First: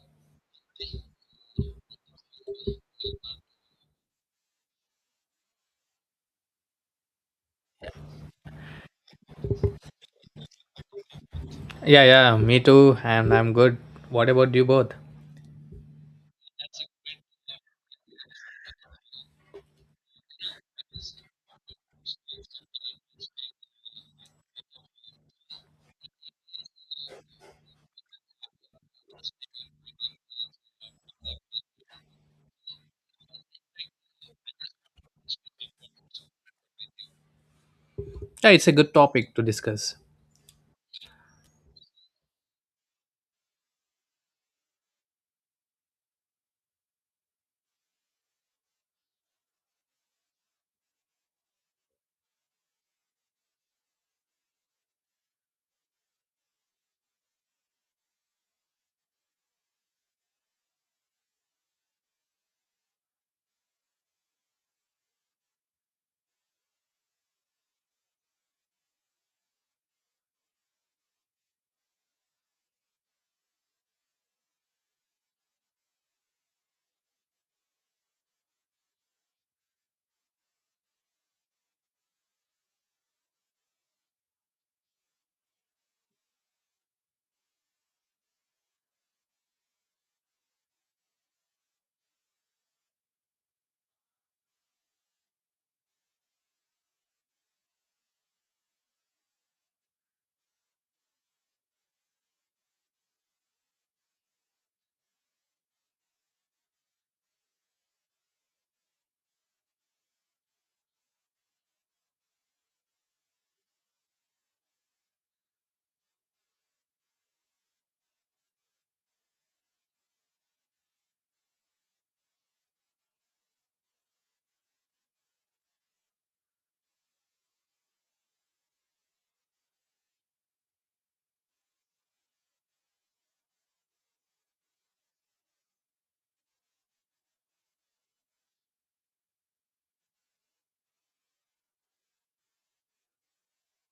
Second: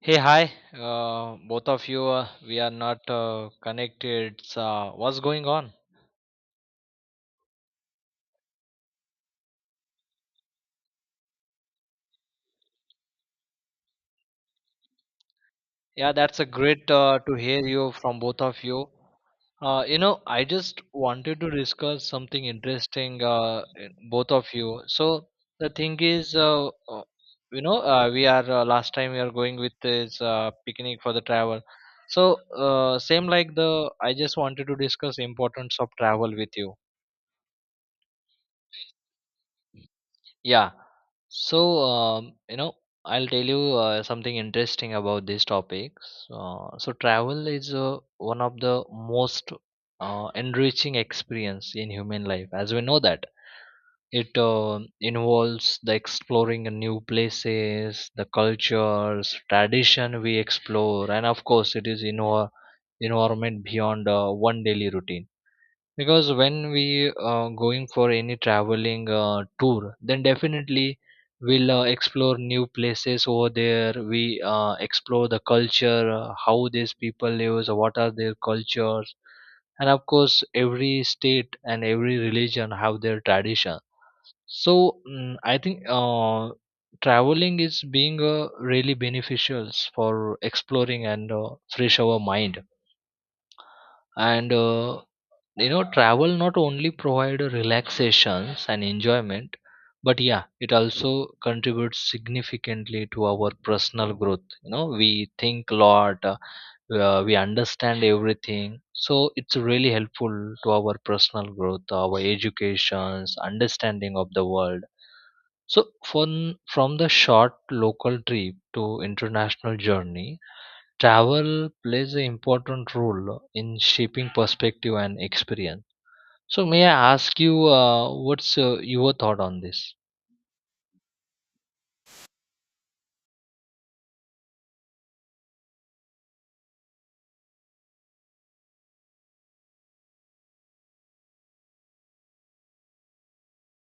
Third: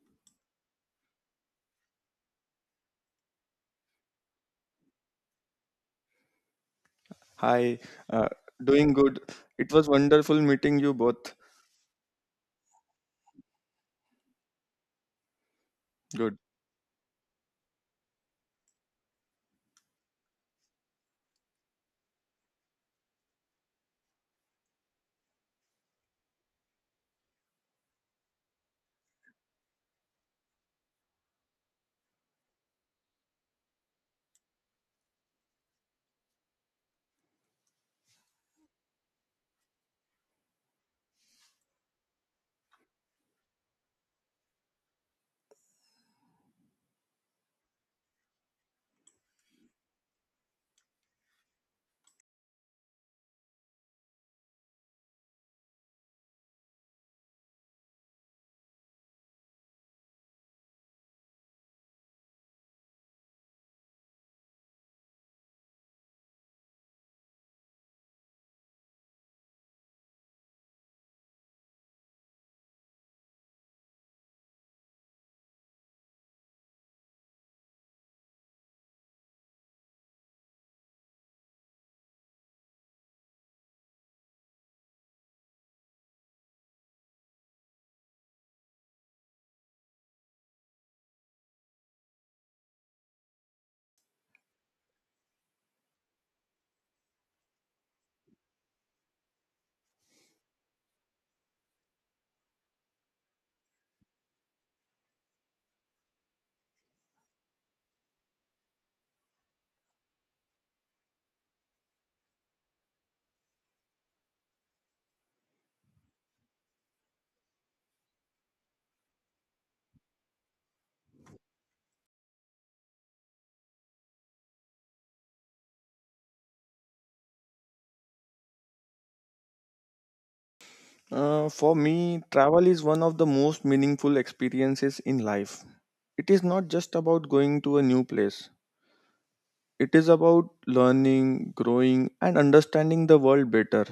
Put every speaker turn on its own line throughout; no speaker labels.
Hey, hi. Both of you, we are not connected. So what's going on?
Hi, uh, doing good. It was wonderful meeting you both.
Yeah, yeah, me too, and I'm good. What about you both?
Yeah, that's
Good.
a great to hear you from both of you. I just wanted to discuss something interesting, in both of you. So the thing is, we are last time we are going with this picnic for the travel. So same like the, I just wanted to discuss importance of travel with you.
Yeah, it's a good topic to discuss.
Yeah. So, I'll tell you something interesting about these topics. So, travel is one of the most enriching experience in human life, as we know that it involves the exploring new places, the cultures, tradition we explore, and of course, it is in our environment beyond one daily routine because when we going for any traveling tour, then definitely we'll explore new places over there, we explore the culture, how these people live, what are their cultures, and of course every state and every religion have their tradition. So I think traveling is being really beneficial for exploring and fresh our mind. And you know, travel not only provide relaxations and enjoyment, but yeah, it also contributes significantly to our personal growth. You know, we think a lot, we understand everything, so it's really helpful to our personal growth, our educations, understanding of the world. So from the short local trip to international journey, travel plays an important role in shaping perspective and experience. So may I ask you, what's your thought on this?
For me, travel is one of the most meaningful experiences in life. It is not just about going to a new place, it is about learning, growing, and understanding the world better.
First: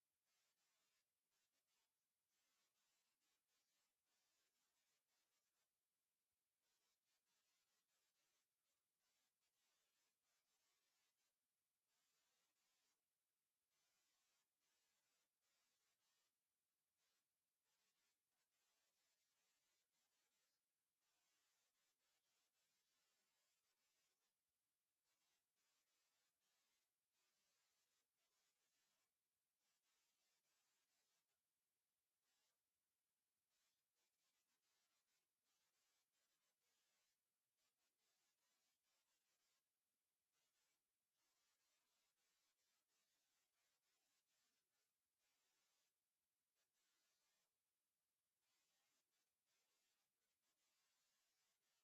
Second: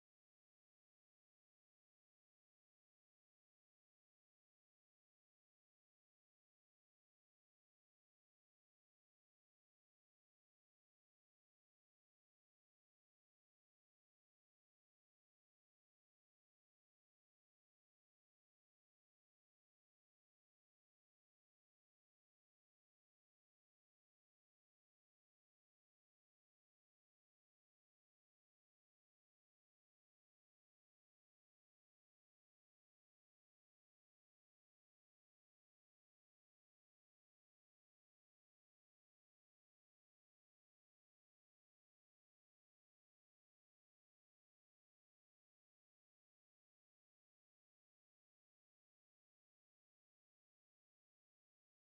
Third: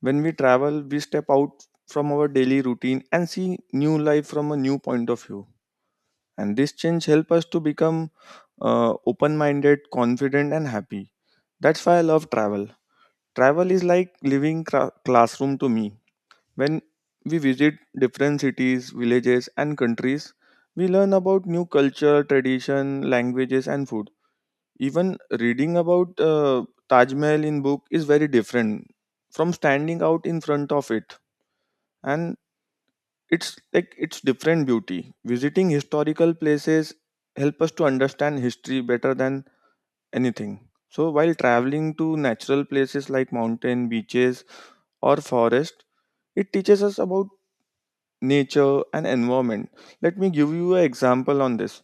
When we travel, we step out from our daily routine and see new life from a new point of view. And this change helps us to become open minded, confident, and happy. That's why I love travel. Travel is like living classroom to me. When we visit different cities, villages, and countries, we learn about new culture, tradition, languages, and food. Even reading about Taj Mahal in book is very different from standing out in front of it, and it's like it's different beauty. Visiting historical places help us to understand history better than anything. So while traveling to natural places like mountain, beaches, or forest, it teaches us about nature and environment. Let me give you an example on this.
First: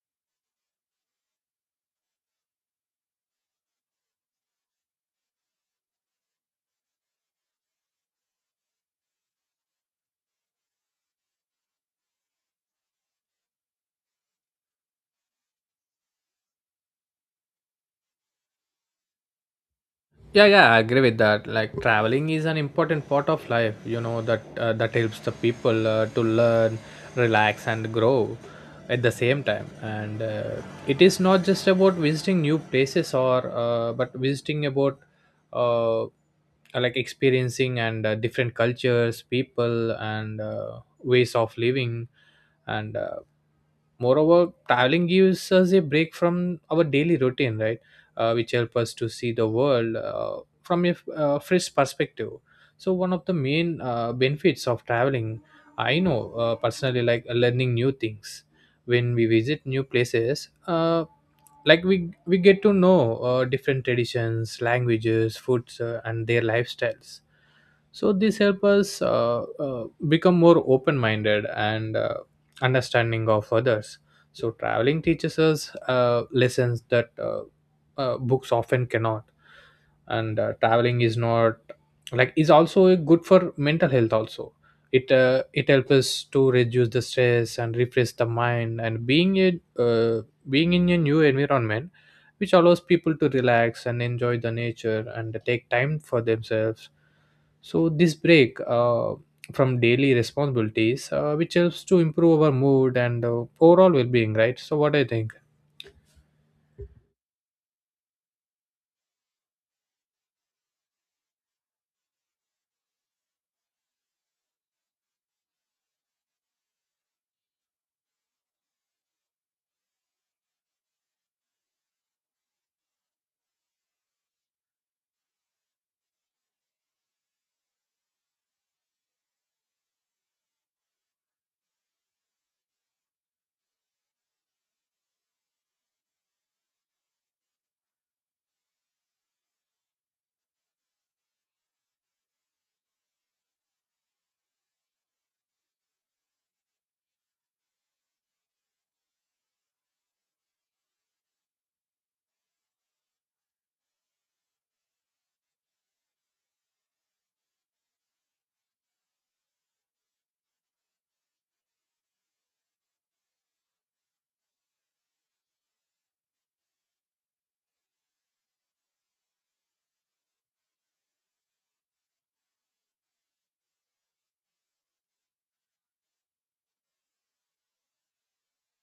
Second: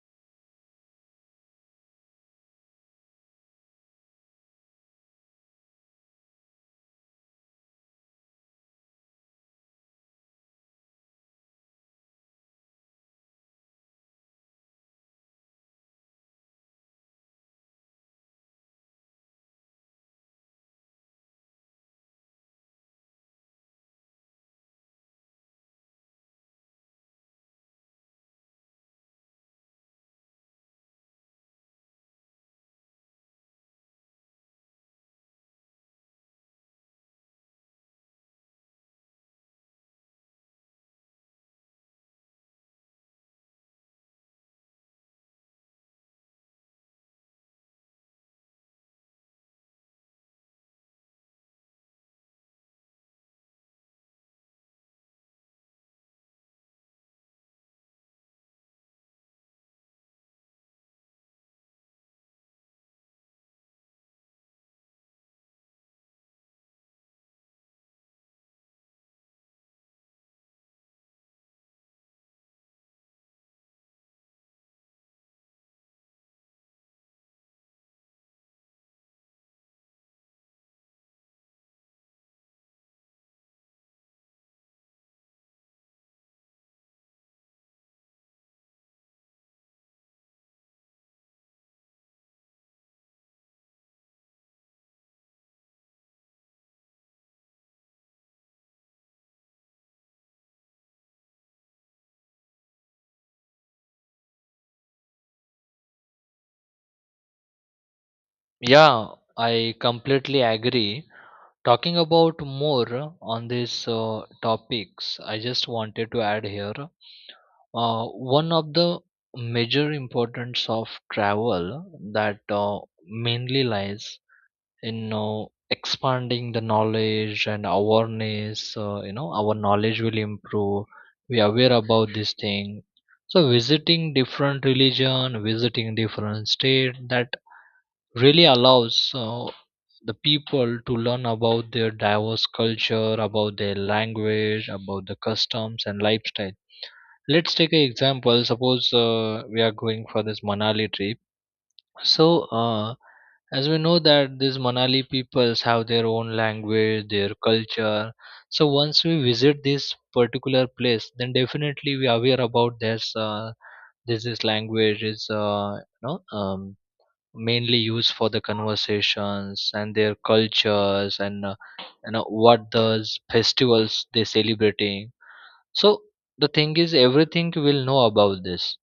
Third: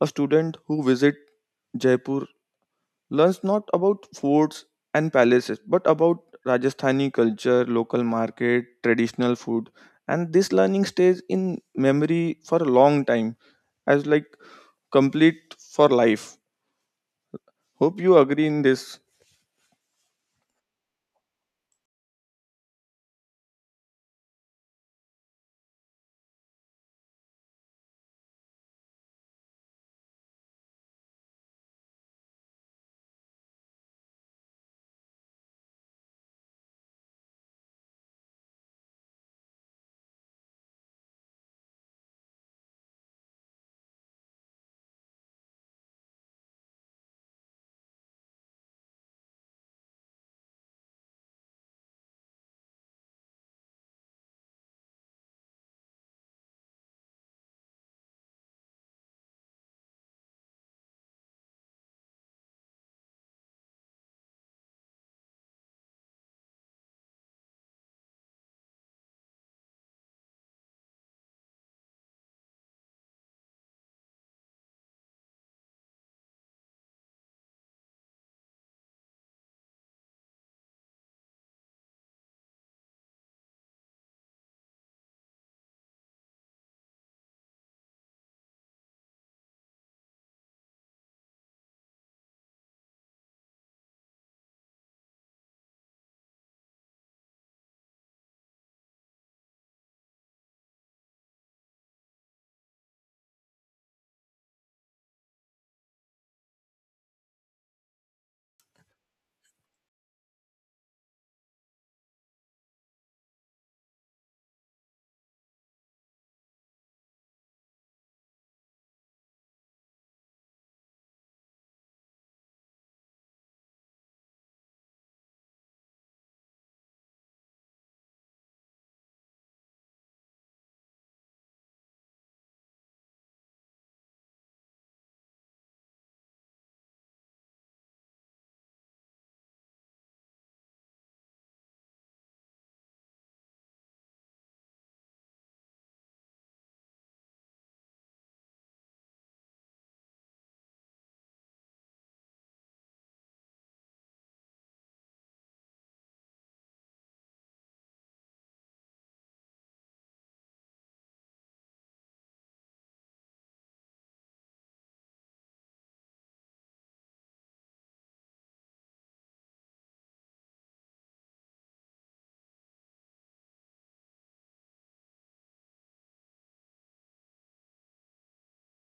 A student who visit Jaipur learns not about forts and palaces, but about Rajasthani culture, local market, traditional food, and this learning stays in memory for a long time as like complete for life. Hope you agree in this.
Yeah, yeah, I agree with that. Like traveling is an important part of life, you know, that that helps the people to learn, relax and grow at the same time. And It is not just about visiting new places or but visiting about uh, like experiencing and different cultures, people and ways of living and moreover traveling gives us a break from our daily routine, right? Which help us to see the world from a fresh perspective. So one of the main benefits of traveling, I know, personally, like learning new things. When we visit new places, like we get to know different traditions, languages, foods, and their lifestyles. So this help us become more open minded and understanding of others. So traveling teaches us lessons that books often cannot. And Traveling is not like is also good for mental health also. It helps us to reduce the stress and refresh the mind, and being a uh, being in a new environment, which allows people to relax and enjoy the nature and take time for themselves. So this break from daily responsibilities, which helps to improve our mood and overall well-being, right? So what do you think?
Yeah, I completely agree. Talking about more on these topics, I just wanted to add here one of the major importance of travel, that mainly lies, you know, expanding the knowledge and awareness. You know, our knowledge will improve, we are aware about this thing. So visiting different religion, visiting different state, that really allows the people to learn about their diverse culture, about their language, about the customs and lifestyle. Let's take an example, suppose we are going for this manali trip. So, as we know that these Manali peoples have their own language, their culture. So once we visit this particular place, then definitely we are aware about this. This language is mainly used for the conversations and their cultures, and you know what those festivals they celebrating. So the thing is, everything we'll know about this,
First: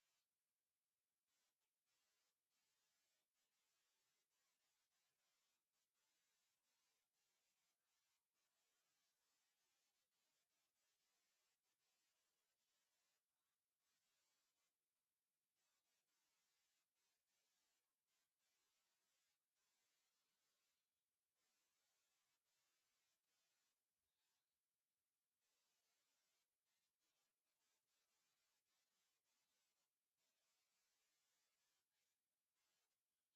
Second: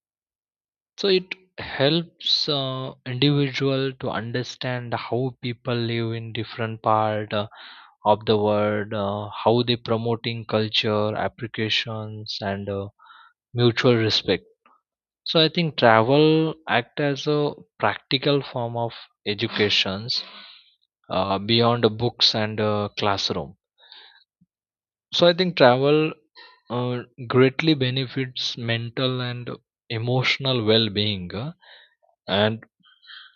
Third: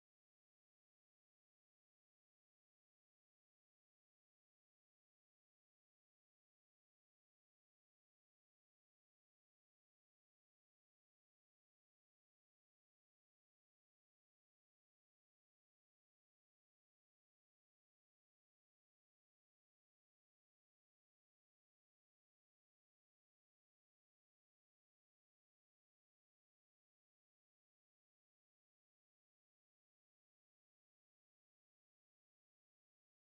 so it helps individual to understand how people live in different part of the world, how they promoting culture, applications, and mutual respect. So I think travel act as a practical form of educations beyond the books and classroom. So I think travel uh, greatly benefits mental and emotional well-being, and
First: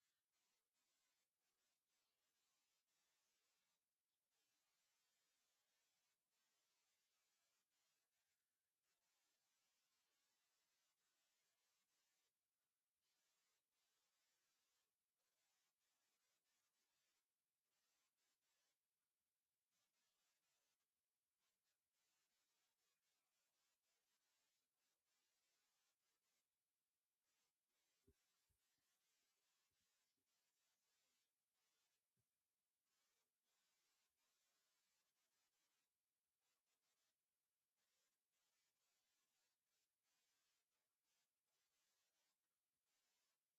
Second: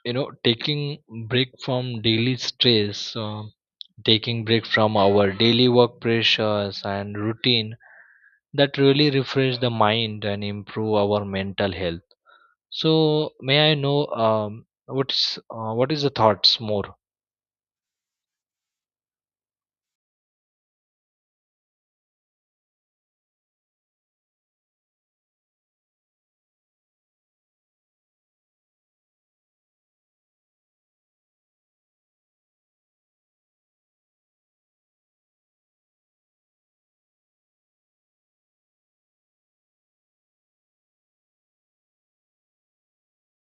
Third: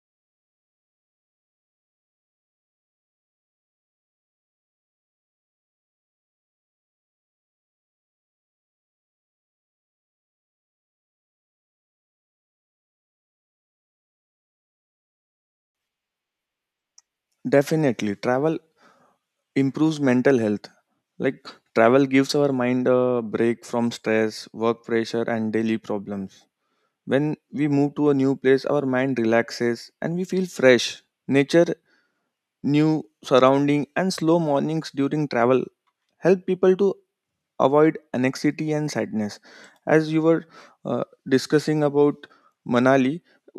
you know, taking break from daily stress, taking break from our daily work pressures and routine, that really refresh the mind and improve our mental health. So may I know, what's what is the thoughts more?
Definitely, travel improves mental health, like travel gives our mind a break from stress, work pressure, and daily problems. When we move to a new place, our mind relaxes and we feel fresh. Nature, new surrounding, and slow mornings during travel help people to avoid anxiety and sadness. As you were uh, discussing about Manali,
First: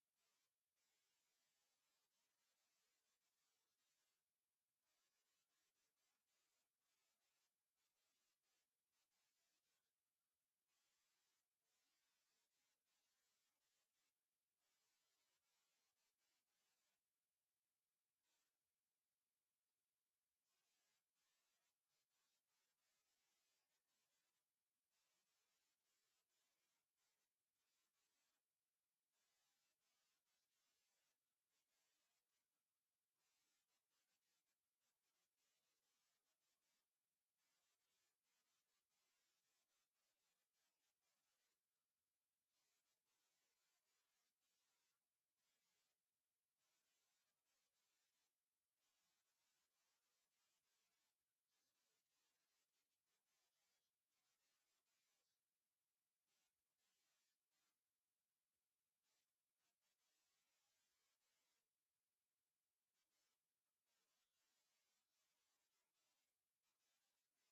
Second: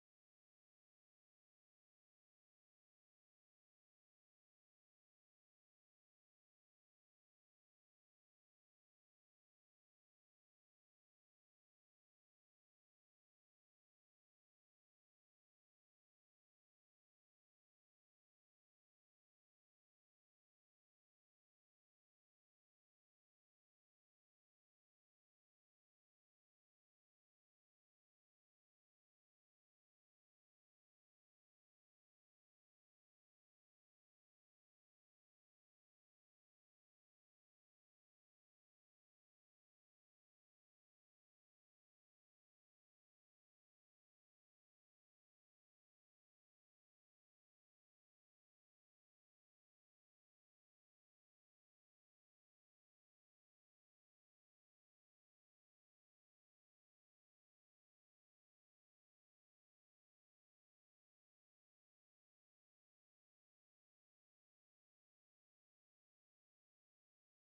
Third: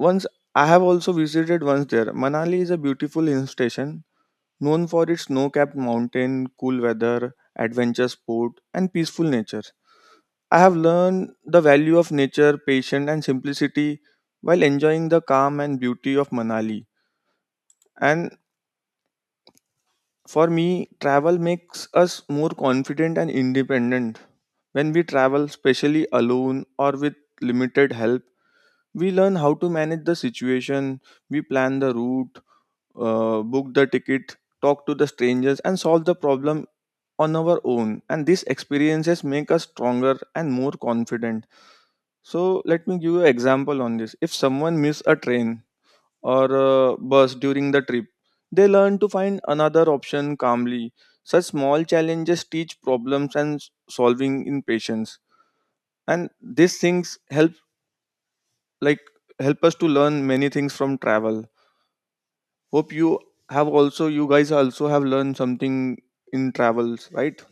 once I have also visited once there. Manali is a beautiful hill station known for its snow-capped mountain, cool weather, adventure sport, and peaceful nature. I have learned the value of nature, patience, and simplicity while enjoying the calm and beauty of Manali. And for me, travel makes us more confident and independent. When we travel, especially alone or with limited help, we learn how to manage the situation, we plan the route, book the ticket, talk to the strangers, and solve the problem on our own, and these experiences make us stronger and more confident. So let me give you an example on this. If someone miss a train or a bus during the trip, they learn to find another option calmly. Such small challenges teach problems and solving in patience. And these things help, like help us to learn many things from travel. Hope you have also, you guys also have learned something in travels, right?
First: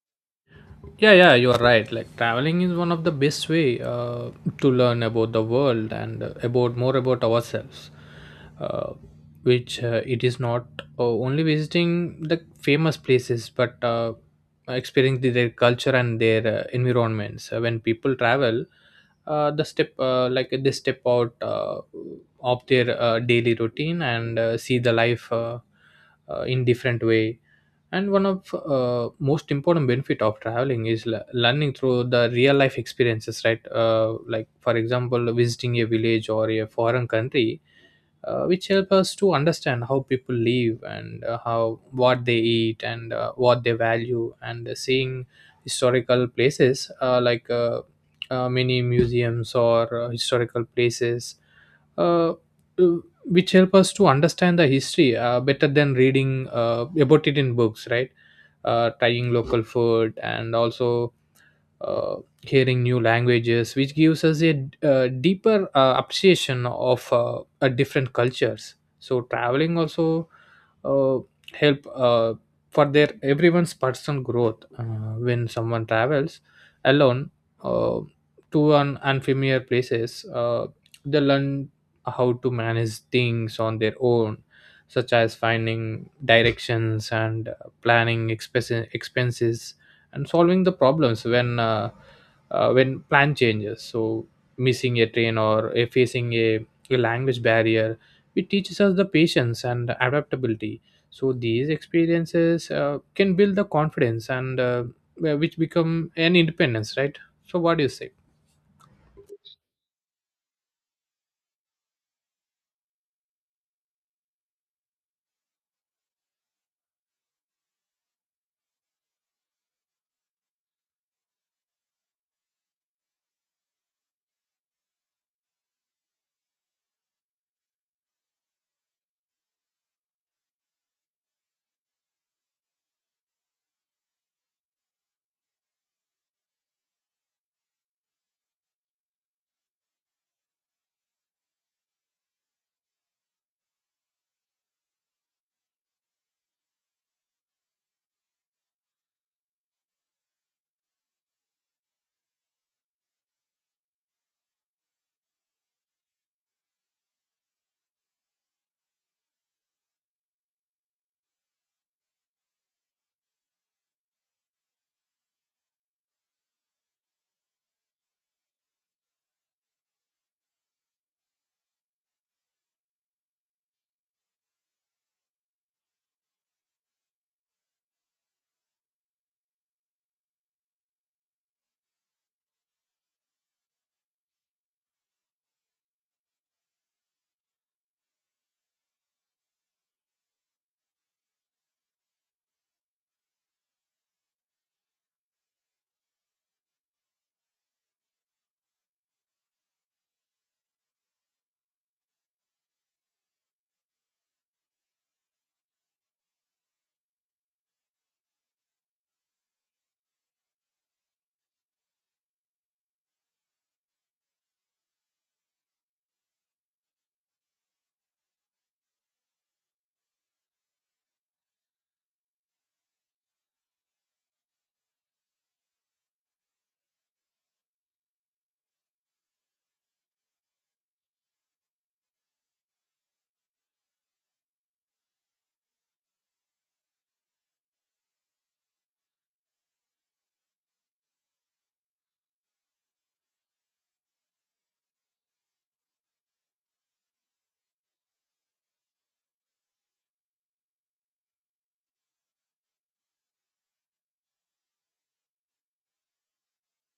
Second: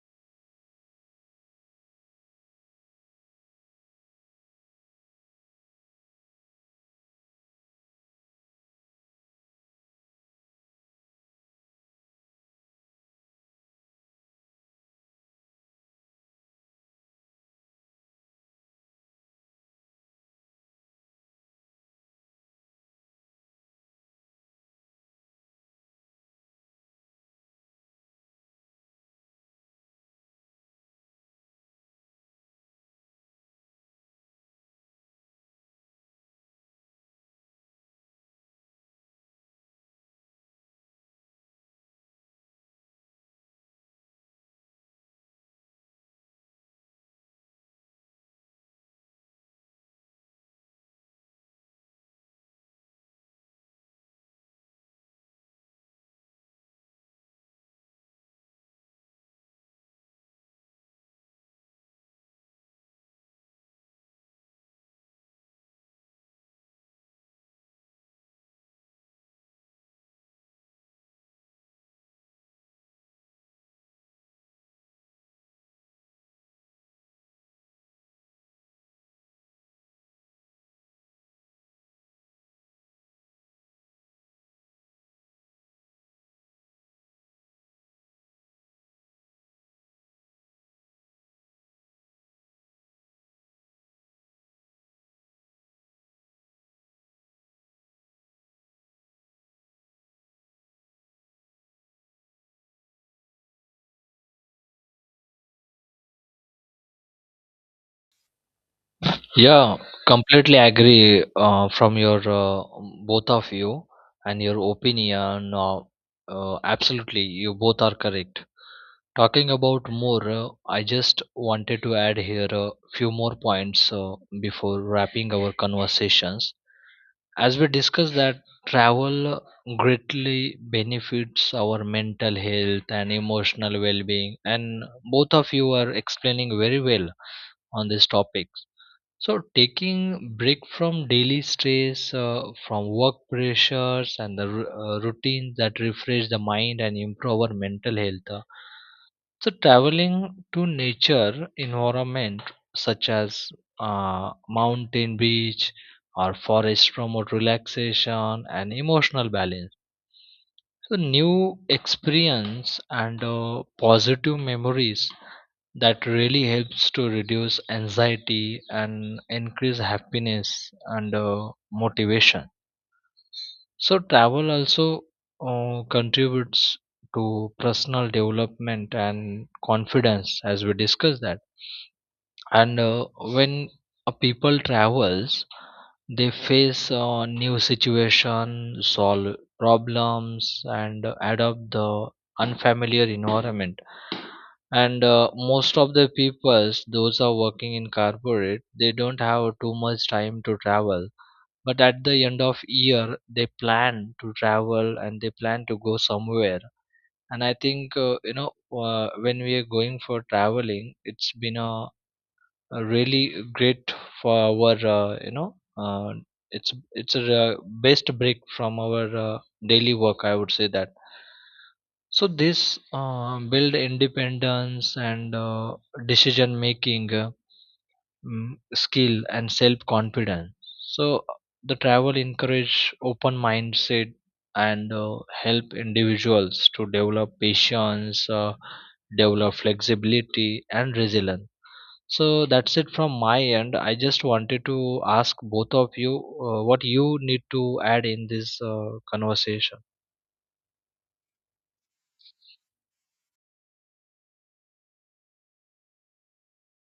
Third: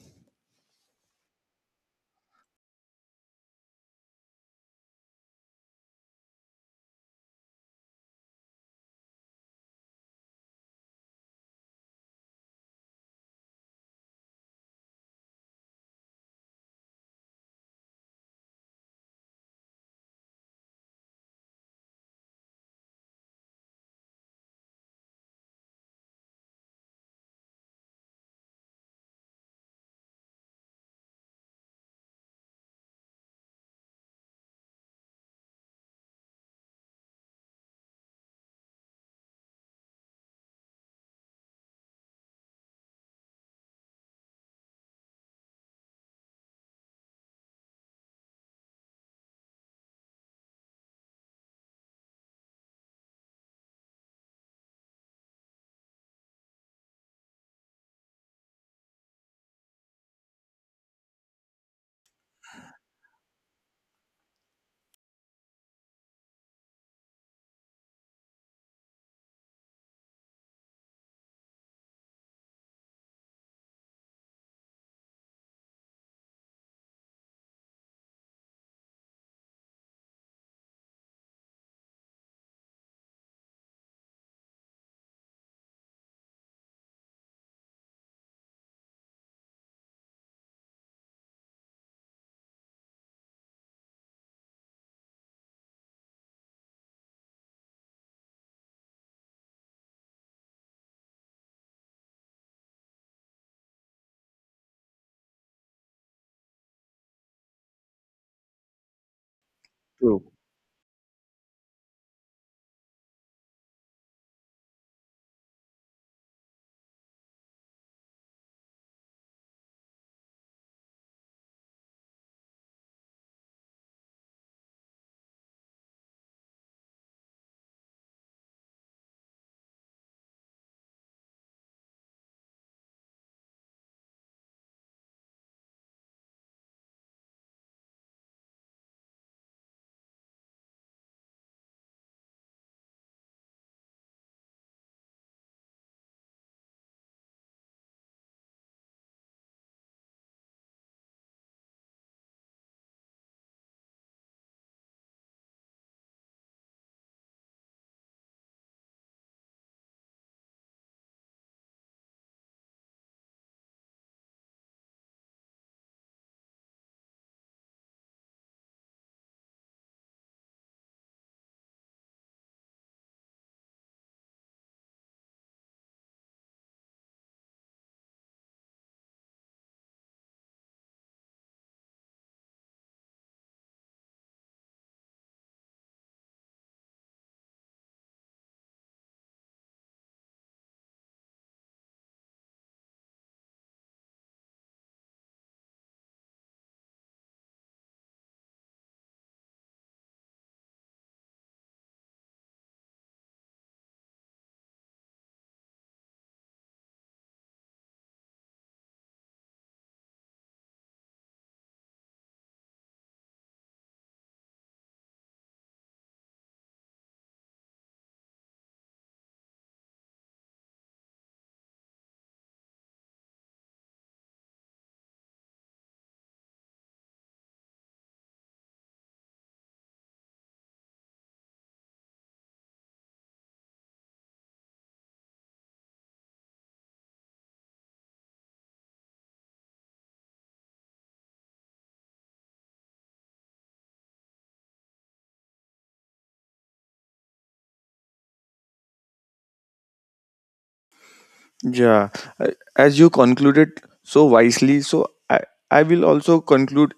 Yeah, yeah, you are right. Like traveling is one of the best way to learn about the world and about more about ourselves. uh, which it is not only visiting the famous places but experiencing their culture and their environments. When people travel, the step like they step out of their daily routine and see the life in different way. And one of most important benefit of traveling is learning through the real life experiences, right? Like for example, visiting a village or a foreign country, which help us to understand how people live and how what they eat and what they value, and seeing historical places, many museums or historical places, uh, which help us to understand the history better than reading about it in books, right? Trying local food and also hearing new languages, which gives us a, deeper appreciation of different cultures. So traveling also uh, help for their everyone's personal growth. When someone travels alone, uh, to an unfamiliar places, they learn how to manage things on their own, such as finding directions and planning expenses, and solving the problems when plan changes. So missing a train or facing a language barrier, it teaches us the patience and adaptability. So these experiences can build the confidence and which become an independence, right? So what do you say?
Yeah,
True.
completely agree from your both of you and your opinion, absolutely you both are correct. Talking about more, I just wanted to add here a few more points before wrapping our conversations. As we discussed that travel greatly benefits our mental health and emotional well-being, and both of you are explaining very well on these topics. So taking break from daily stress, from work pressures, and the routines, that refresh the mind and improve our mental health. So traveling to nature environment such as mountain beach or forest promote relaxation and emotional balance. So new experience and positive memories, that really helps to reduce anxiety and increase happiness and motivation. So travel also contributes to personal development and confidence, as we discussed that. And when a people travels, they face a new situation, solve problems, and adopt the unfamiliar environment. And most of the peoples those are working in corporate, they don't have too much time to travel, but at the end of year they plan to travel and they plan to go somewhere. And I think when we are going for traveling, it's been a really great for our you know it's a best break from our daily work, I would say that. So this build independence and decision making mm, skill and self confidence. So the travel encourage open mindset and help individuals to develop patience, develop flexibility and resilience. So that's it from my end. I just wanted to ask both of you what you need to add in this conversation.
Yeah, as you concluded so wisely, so I will also conclude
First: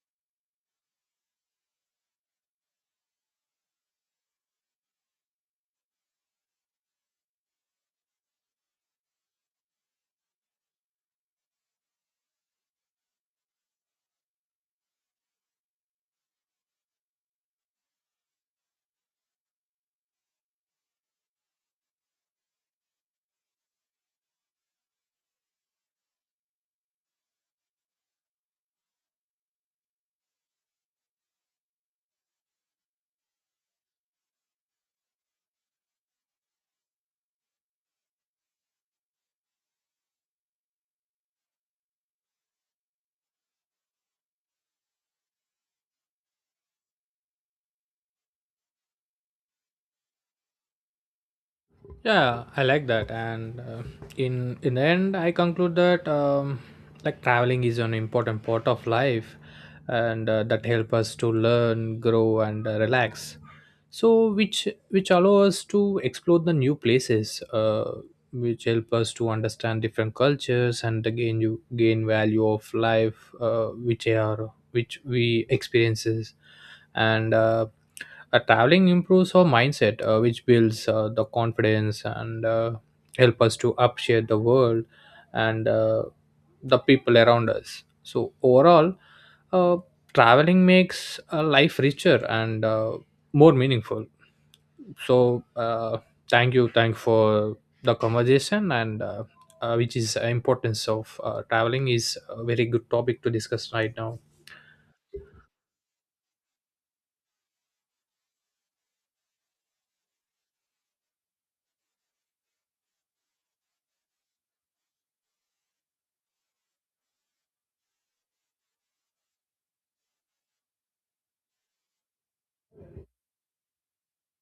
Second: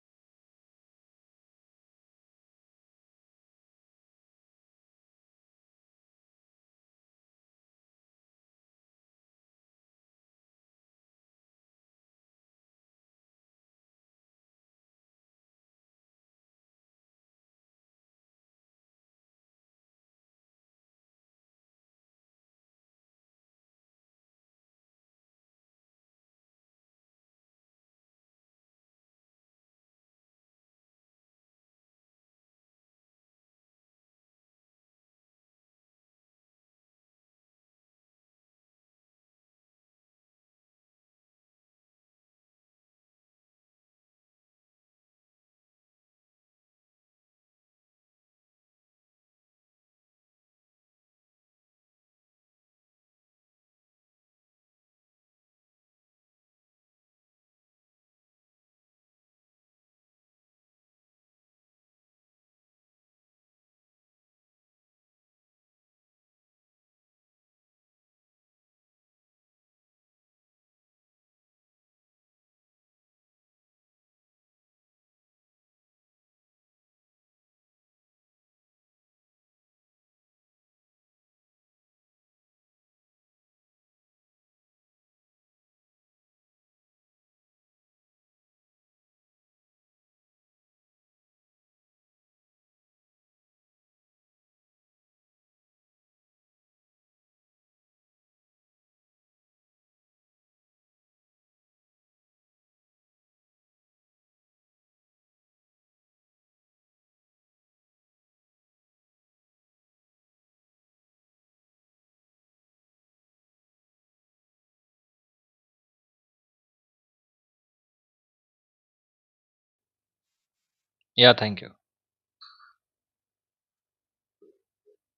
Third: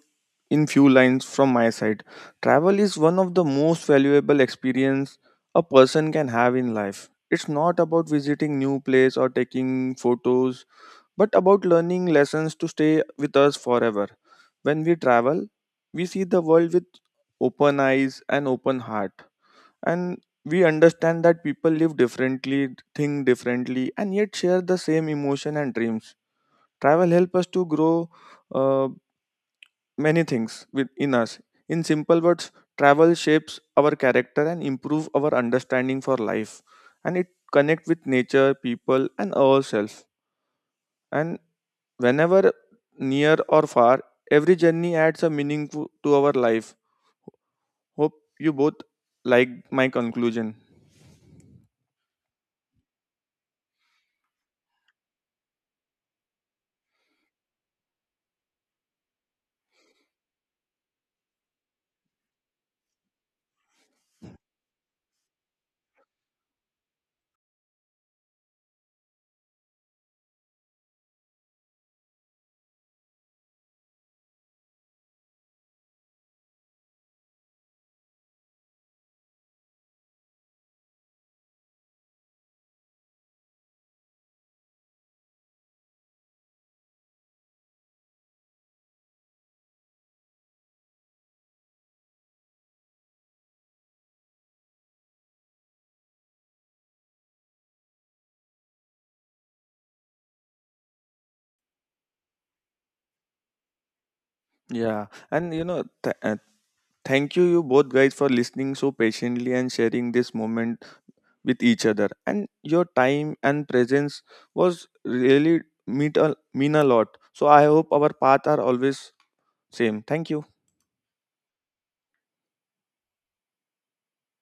in few lines from my side. Travel is one of the most valuable experience a person can have in life. It's not about visiting new place or taking photos, but about learning lessons to stay with us forever. When we travel, we see the world with open eyes and open heart, and we understand that people live differently, think differently, and yet share the same emotion and dreams. Travel helps us to grow uh, many things within us. In simple words, travel shapes our character and improve our understanding for life, and it connect with nature, people, and ourselves. And whenever near or far, every journey adds a meaning to our life. Hope you both like my conclusion.
Yeah, I like that, and in the end I conclude that like traveling is an important part of life, and that help us to learn, grow and relax. So which allow us to explore the new places, which help us to understand different cultures and gain, you gain value of life, which are which we experiences. And Traveling improves our mindset, which builds the confidence and help us to appreciate the world and the people around us. So overall, uh, traveling makes life richer and more meaningful. So thank you for the conversation, and which is importance of traveling is a very good topic to discuss right now.
Yeah, and you know, thank you, you both guys, for listening so patiently and sharing this moment with each other. And your time and presence was really mean a lot. So I hope our path are always same. Thank you.
Yeah, thank you.